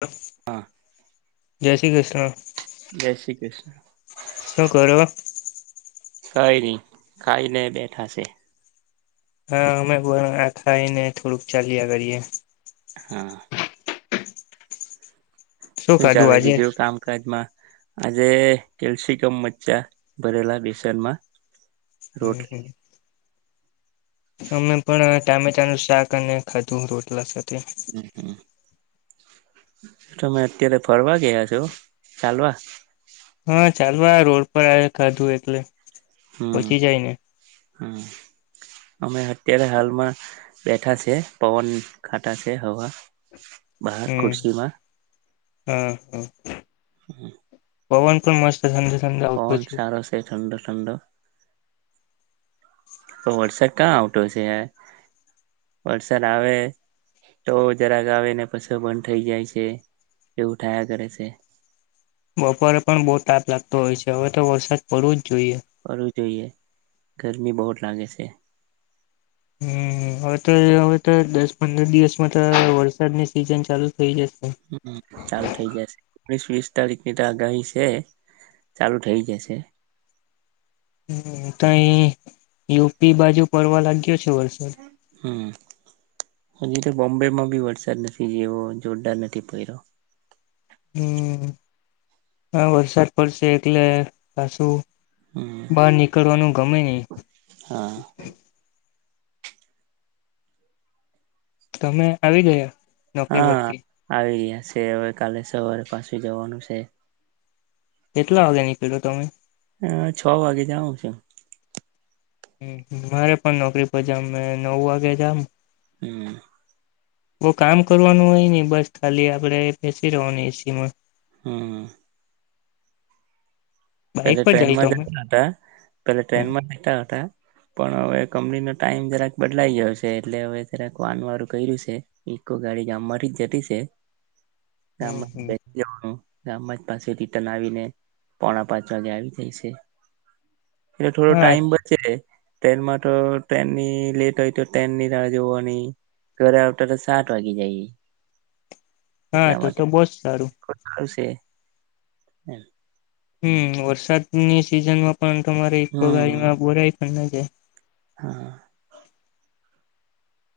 હા હા. જય શ્રી કૃષ્ણ. જય શ્રી કૃષ્ણ શું કરો? કઈ નહી, ખાઈને બેઠા છે. હા, અમે પણ આ ખાઈને થોડુંક ચાલ્યા કરીએ. હા. શું ખાધું ચાલે આજે બીજું કામકાજમાં. આજે કેપસિકમ મચ્ચા ભરેલા બેસનમાં. રોટલી હમમ અમે પણ આ ટામેટાનું શાક અને ખાધુ રોટલા સાથે. હમ હમ [unintelligible] [unintelligible] તમે અત્યારે ફરવા ગયા છો, ચાલવા? પણ ખાધું એટલે.. પછી જાય ને હમ્મ, અમે અત્યારે હાલમાં બેઠા છે પવન ખાતા છે હવા. બહાર હમ ખુરશીમાં, હા હા. હમ્મ. પવન પણ મસ્ત સાંજે સમજાવું પછી. છે ઠંડો ઠંડો. તો વરસાદ ક્યાં આવતો છે યાર. વરસાદ આવે તો જરાક આવેને પશુ બંધ થઈ જાય છે એવું થાયા કરે છે. બપોરે પણ બહુ તાપ લાગતો હોય છે હવે તો વરસાદ પડવું જ જોઈએ કરવું જોઈએ. ઘર મી બહુત લાગે છે. હમ્મ, હવે તો હવે તો દસ પંદર દિવસમાં તો વરસાદની સિઝન ચાલુ થઇ જ હમ્મ હમ્મ, ચાલુ થઇ જશે ઓગણીસ વીસ તારીખ ની તો આગાહી છે. ચાલુ થઇ જશે. હમ્મ, તઈ યુપી બાજુ પડવા લાગ્યો છે વરસાદ. હમ્મ, હજી તો બોમ્બે માં બી વરસાદ નથી જેવો જોરદાર નથી પડ્યો. હમ્મ, હવ વરસાદ પડશે એટલે પાસું હમ બહાર નીકળવાનું ગમે નહી. હા તમે આવી ગયા? નોકરી હા પરથી આવી રયા. છે. હવે કાલે સવારે પાછી જવાનું છે. કેટલા વાગે નીકળ્યો તમે? અ છ વાગે જાઉ છું. મારે પણ નોકરી પર જામ મે નવ વાગે જામ હમ્મ. બવ કામ કરવાનું હોય ની બસ ખાલી આપડે બેસી રવાની એસી માં. હમ્મ. બાઈક પેલે પર જાય તો ટ્રેનમાં અમે જતા હતા પેલે હમ ટ્રેનમાં નતા હતા પણ હવે કંપનીનો ટાઈમ જરાક બદલાઈ ગયો છે. એટલે હવે જરાક વાન વારું કર્યું છે ઈકો ગાડી માથી જ જતી છે. ગામમાં હમ બેઈ જવાનું. ગામમાં જ પાસે રિટર્ન આવીને પોણા પાંચ વાગે આવી જઈ છે. એટલે થોડો હા ટાઈમ બચે. ટ્રેનમાં તો ટ્રેનની લેટ હોય તો ટ્રેન ની રાહ જોવાની ઘરે આવતા તો સાત વાગી જાય. હા તો તો બહુ જ સારું. તે. હા. હમ્મ, વરસાદની સિઝનમાં પણ તમારે ઇકો હમ ગાડીમાં બોરાય પણ કે. [inaudible]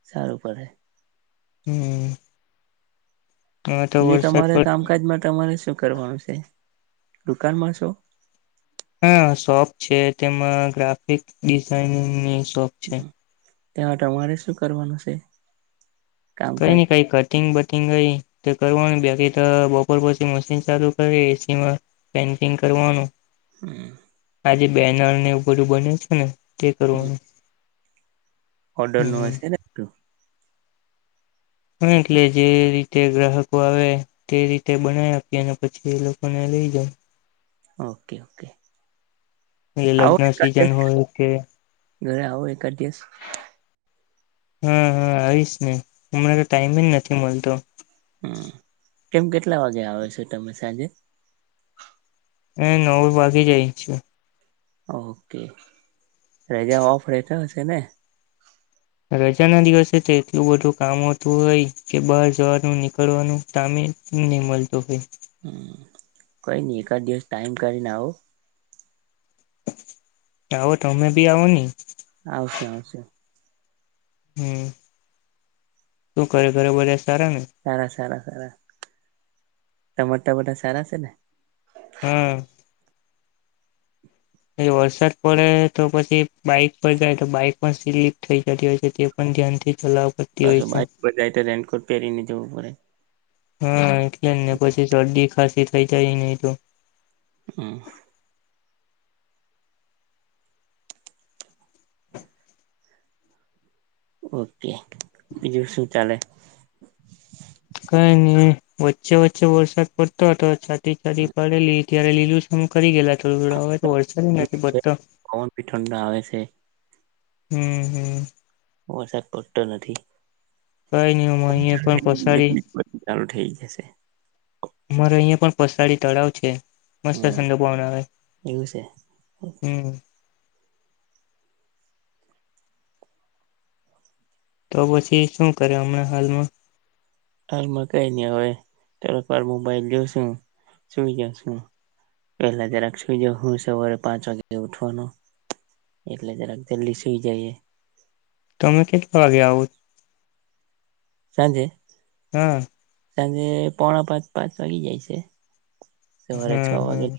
સારું પડે. હમ્મ. એ તમારે પડ કામકાજમાં તમારે શું કરવાનું છે દુકાનમાં શો હા શોપ છે તેમાં ગ્રાફિક ડિઝાઇનિંગ ની તો છે. તેમાં તમારે શું કરવાનું શે? કંઈ નહીં કંઈ કટિંગ બટિંગ હઈ તો કરવાનું બે બાકી તો બપોર પછી મશીન ચાલુ કરી એસીમાં પેન્ટિંગ કરવાનું. [inaudible] આજે બેનર ને એવું બધું બન્યું છે ને. તે કરવાનું. ઓર્ડરનું હમ હશે ને હમ્મ એટલે જે રીતે ગ્રાહકો આવે તે રીતે બનાવી આપી અને પછી એ લોકોને લઈ જાય. Okay okay. એ આવો લગ્ન એકાદ દિવસ સિઝન હોય કે ઘરે આવો એકાદ દિવસ. હમ્મ હમ્મ આવીશ ને હમણાં તો ટાઈમે નથી મલતો. હમ કેમ કેટલા વાગે આવે છો તમે સાંજે? હ નવેક વાગી જાય છે. ઓકે. રજા ઓફ રેતા હશે. તેને. રજાના દિવસે તે એટલું બધું કામ હોતું હોય કે બહાર જવાનું નીકળવાનું ટાઇમે ની મલતું હોય. હમ્મ કંઈ નહીં એકાદ દિવસ ટાઈમ કાઢીને આવો. આવો તમે ભી આવોને. આવશું આવશું. હમ્મ શું કરે ઘરે બધા? સારા ને સારા સારા સારા. તમારે ટા બધા સારા સે ને? હમ્મ. એ વરસાદ પડે તો પછી બાઈક પર જાય તો બાઈક પણ સ્લીપ થઈ જતી હોય છે તે પણ ધ્યાનથી ચલાવ પડતી હોય પાછું છે બાઇક પર જાય તો રેનકોટ પેરીને જવું પડે. હમ્મ એટલે ને પછી શરદી ખાંસી થઈ જાય નહીં તો. હમ્મ. ઓકે બીજું શું ચાલે? કંઈ નહીં વચ્ચે વચ્ચે વરસાદ પડતો હતો. તી ગાડી પાડેલી. ત્યારે લીલું છમ કરી ગયેલા થોડું થોડું હવે તો વરસાદ નથી પડતો પવન બી ઠંડા આવે છે. હમમ હમમ વરસાદ પડતો નથી. કઈ નહી અ અહી પણ પસાડી ચાલુ થઈ જશે મારે અહિયા પણ પસાડી તળાવ છે મસ્ત હમ ઠંડો પવન આવે એવું છે હમમ. તો પછી શું કરે હમણાં હાલમાં હાલમાં કઈ ની હવે થોડીક વાર મોબાઈલ જોશું સુઈ જશું પેલા જરાક સુઈ જાઉ. હું સવારે પાંચ વાગે ઉઠવાનો એટલે જરાક જલ્દી સુઈ જઈએ. તમે કેટલા વાગે આવો? સાંજે હમમ સાંજે પોણા પાંચ પાંચ વાગી જાય છે. સવારે છ હમમ વાગે હમમ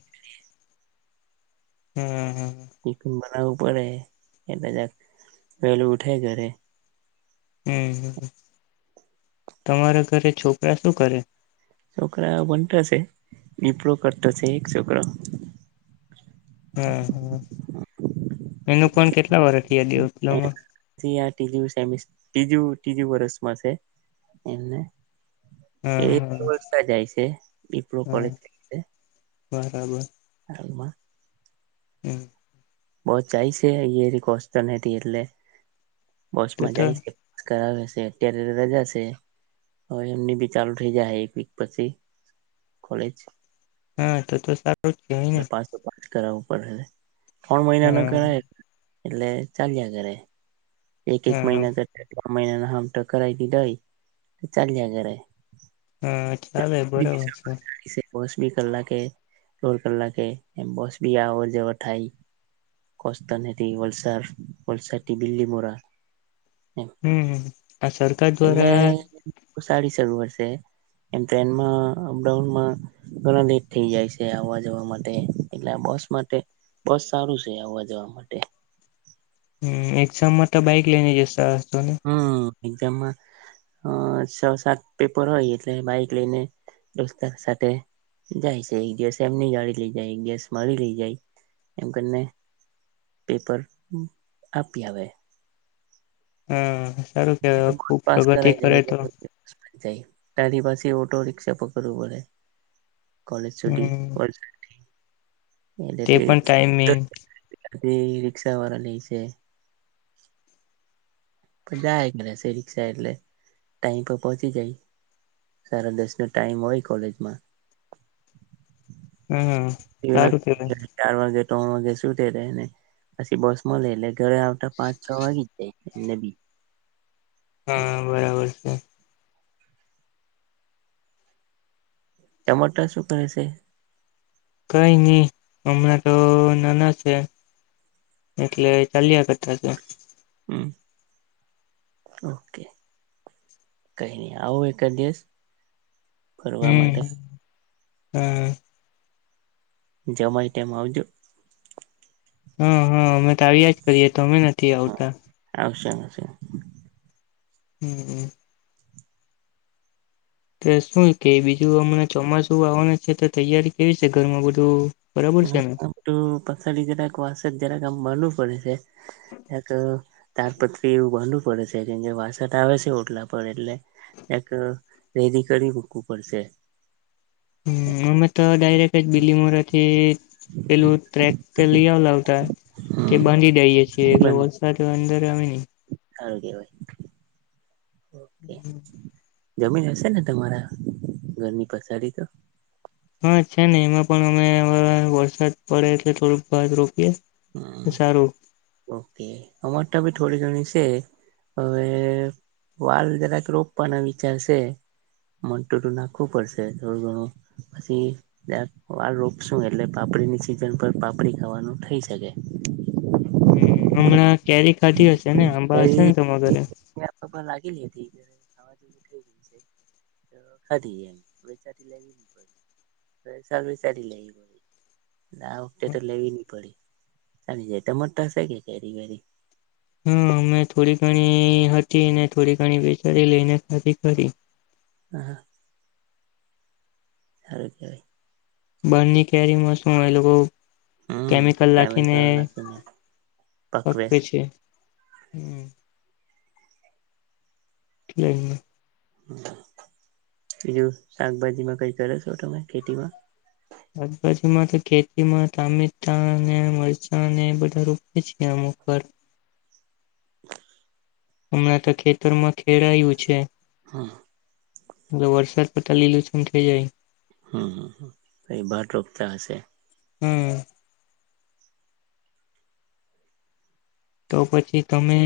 હમમ હમમ કોઈક જ વાર આવું પડે એટલે જરાક વેલું ઉઠે ઘરે હમમ તમારા ઘરે છોકરા શું કરે? છોકરા ભણતા છે ડીપલો કરતો છે એક છોકરો હમમ હમમ એને પણ કેટલા વરહ થયા ડિપ્લોમા આ થી આ ત્રીજું સેમ્સટ ત્રીજું ત્રીજું વર્ષમાં છે એમને એ હા હા દિવસ ના જાય છે ડિપ્લો હા કોલેજ કરીને બરાબર હાલ માં હમમ બો જાય છે અહિયા થી કોસ્ટલ એ થી એટલે બસ તો માં તો જાય છે [unintelligible] અત્યારે તો રજા છે હવે એમની ભી ચાલુ થઇ જાહશે એક વિક પછી કોલેજ હા તો તો સારું જ કેહેવાય ને એટલે પાછ પાસ કરાવવું પડહે ત્રણ મહિના ન હા કરાય એટલે ચાલયા કરે એક એક હા મહિના કરતા મહિનાના હામટા કરાવિ દેય તો ચાલ્યા કરે. હા ખ્યાલ એ બરોબર છે. બસ ભી કલાકે રોડ કલાકે એમ બસ ભી આવર જવર થાય કોસ્ટલ હે થી વલસાડ વલસાડથી બીલીમોરા હમમ હમમ આ સરકાર એમ દ્વારા એટલે સારી [unintelligible] એમ ટ્રેનમાં અપડાઉનમાં ઘણા લેટ થઇ જાય છે આવવા જવા માટે એટલે બસ માટે બો સારું છે આવવા જવા માટે હમ્મ એકઝામમા તો બાઈક લેને જસા - હા એક્ઝામમાં અ છ સાત પેપર હોય એટલે બાઈક લઈને દોસ્ત સાથે જાય છે એક દિવસ એમની ગાડી લઈ જાય એક દિવસ મળી લઈ જાય એમ કરીને પેપર આપી આવે હમ્મ સારું કેવા ખુબ પાસ પ્રગતિ કરાવી દે કરે તો એટલે જાય તારી પાસે ઓટો રિકષા પકડવું પડે કોલેજ છુટી હમ એટલે તે પણ તે ટાઈમિંગ થી રિક્ષા વાળા લઈ જય જાયા કરે છે રિક્ષા એટલે ટાઈમ પર પહોંચી જાય. સારા દસ નો ટાઈમ હોય કોલેજમા હમ્મ સારું કહેવાય ચાર વાગે ત્રણ વાગ્યે છૂટે ત એને પછી બસમા લઈલે - ઘરે આવતા પાંચ છ વાગી જ જાય. મે બી હા બરાબર છે. તમારા તા શું કરે છે? કઈ નહી હમણાં તો નાના છે. એટલે ચાલ્યા કરતા છે. હમ્મ ઓકે કઈ નહી આવો એકાદ દિવસ. ફરવા માટે. હાં જમાઈ તેમ આવજો. હા હા અમે તો આવ્યા જ કરીએ. તો અમે નથી આવતા. આવશું આવશું હમ્મ હમ્મ તો શું કે બીજું હમણાં ચોમાસું આવવાનું છે તો તૈયારી કેવી છે ઘરમાં બધું. બરાબર છે ને હું પસાડી જરાક વાસટ જરાક માનવ પડે છે. કે તાડપત્રી એવુ બાંધુ છું પડે છે કે વાસટ આવે છે ઓટલા પર એટલે કાક રેલી કરી મૂકવું પડશે. હમ્મ અમે તો ડાયરેક જ બીલીમોરા થી પેલું ટ્રેક તે લઈ આવેલા ઉતા તે હમ બાંધી દઈએ. છે એટલે બની વરસાદ અંદર [unintelligible] સારું કેવાય. ઓકે હમ્મ. જમીન હશે ને તમારા ઘરની પછાડી તો હા છે ને એમાં પણ અમે વરસાદ પડે એટલે થોડુંક ભાત રોપીએ. હમ સારું. ઓકે અમાર તો ભી થોડી ઘણી છે હવે વાળ જરાક રોપવાના વિચાર છે હમ હમણાં કેરી ખાધી હશે? અને આંબા હશે કેરી ને તમારા ઘરે! મારા [unintelligible] આ વખતે તો લેવી નઈ પડી. ચાલી જાય તમારી ત્યાં થઈ કે કેરી હા અમે થોડી ઘણી હતી થોડી ઘણી વેચાતી લઈને ખાધી ખરી. હા હા. સારુ કેવાયે. બારની કેરી મસ્ત મળે હમ કેમિકલ નાખીને નાખીને પકવે પકવેશ છે. હમ્મ. [inaudible] બીજું શાકભાજીમાં કઈ કરો છો તમે ખેતીમાં. આજુભાજુમાં તો ખેતીમાં ટમેટા અને મરચાને એ બધા રોપ છે અમુક વાર હમણાં તો ખેતરમાં ખેરાયું છે. હા. જો વરસાદ પડતા લીલું છમ થઇ જાય. હમ હમ હ ભ બાર રોપતા હશે. હમ્મ. તો પછી તમે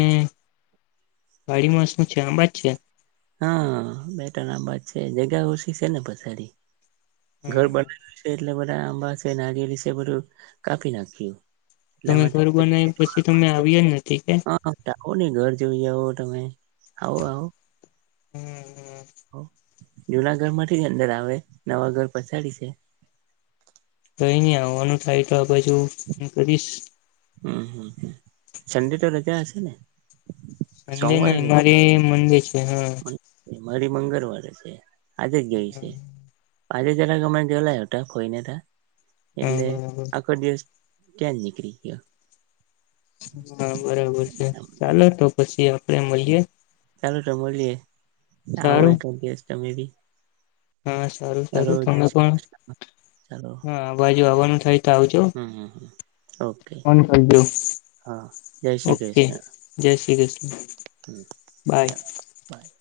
વાડીમાં શું છે આંબાજ છે. હા બેટા ના આ વાત છે જગ્યા ઓછી છે ને પછારી. ઘર હા બનાવે છે એટલે બ આંબા છે નાારિયલ છે એ બધું કાપી નાખીઓ. એટલા તમે માટે ઘર બનાવ્યું પછી તમે આવ્યા જ નથી કે હ [unintelligible] આવો નને ઘર જોઈ આવો તમે આવો આવો. હમ્મ. [inaudible] જુનાગઢ માંથી જ અંદર આવે નવા ઘર પછાડી છે. કઈ ન આવવાનું થાય તો આ બાજુ હ કરીશ. હમ્મ હમ્મ સન્ડે તો રજા હશે ને. સંડે સોમવારે નહી રજા મારે મંડે છે. હા. મારી મંગળવારે છે. આજે ગય છે. આજે જરા અમે ગેલા હતા હોઈની ત્યાં હા એટલે બરાબર આખો દિવસ ક્યાં નિકરી ગિયા હા બરાબર છે ચાલો તો પછી આપ પે મળીયે ચાલો તો મલીયે આવું સારું એખાધ દિવસ તમે બી હા સારું ચાલો સારું જય તમે શ્રી પણ કૃષ્ણ. ચાલો હા અવા આવાનું થાય તો આવજો હમ હમ ઓકે ફોન કરજો હા જય શ્રી ઓકે કૃષ્ણ જય શ્રી કૃષ્ણ [inaudible] હમ બાય બાય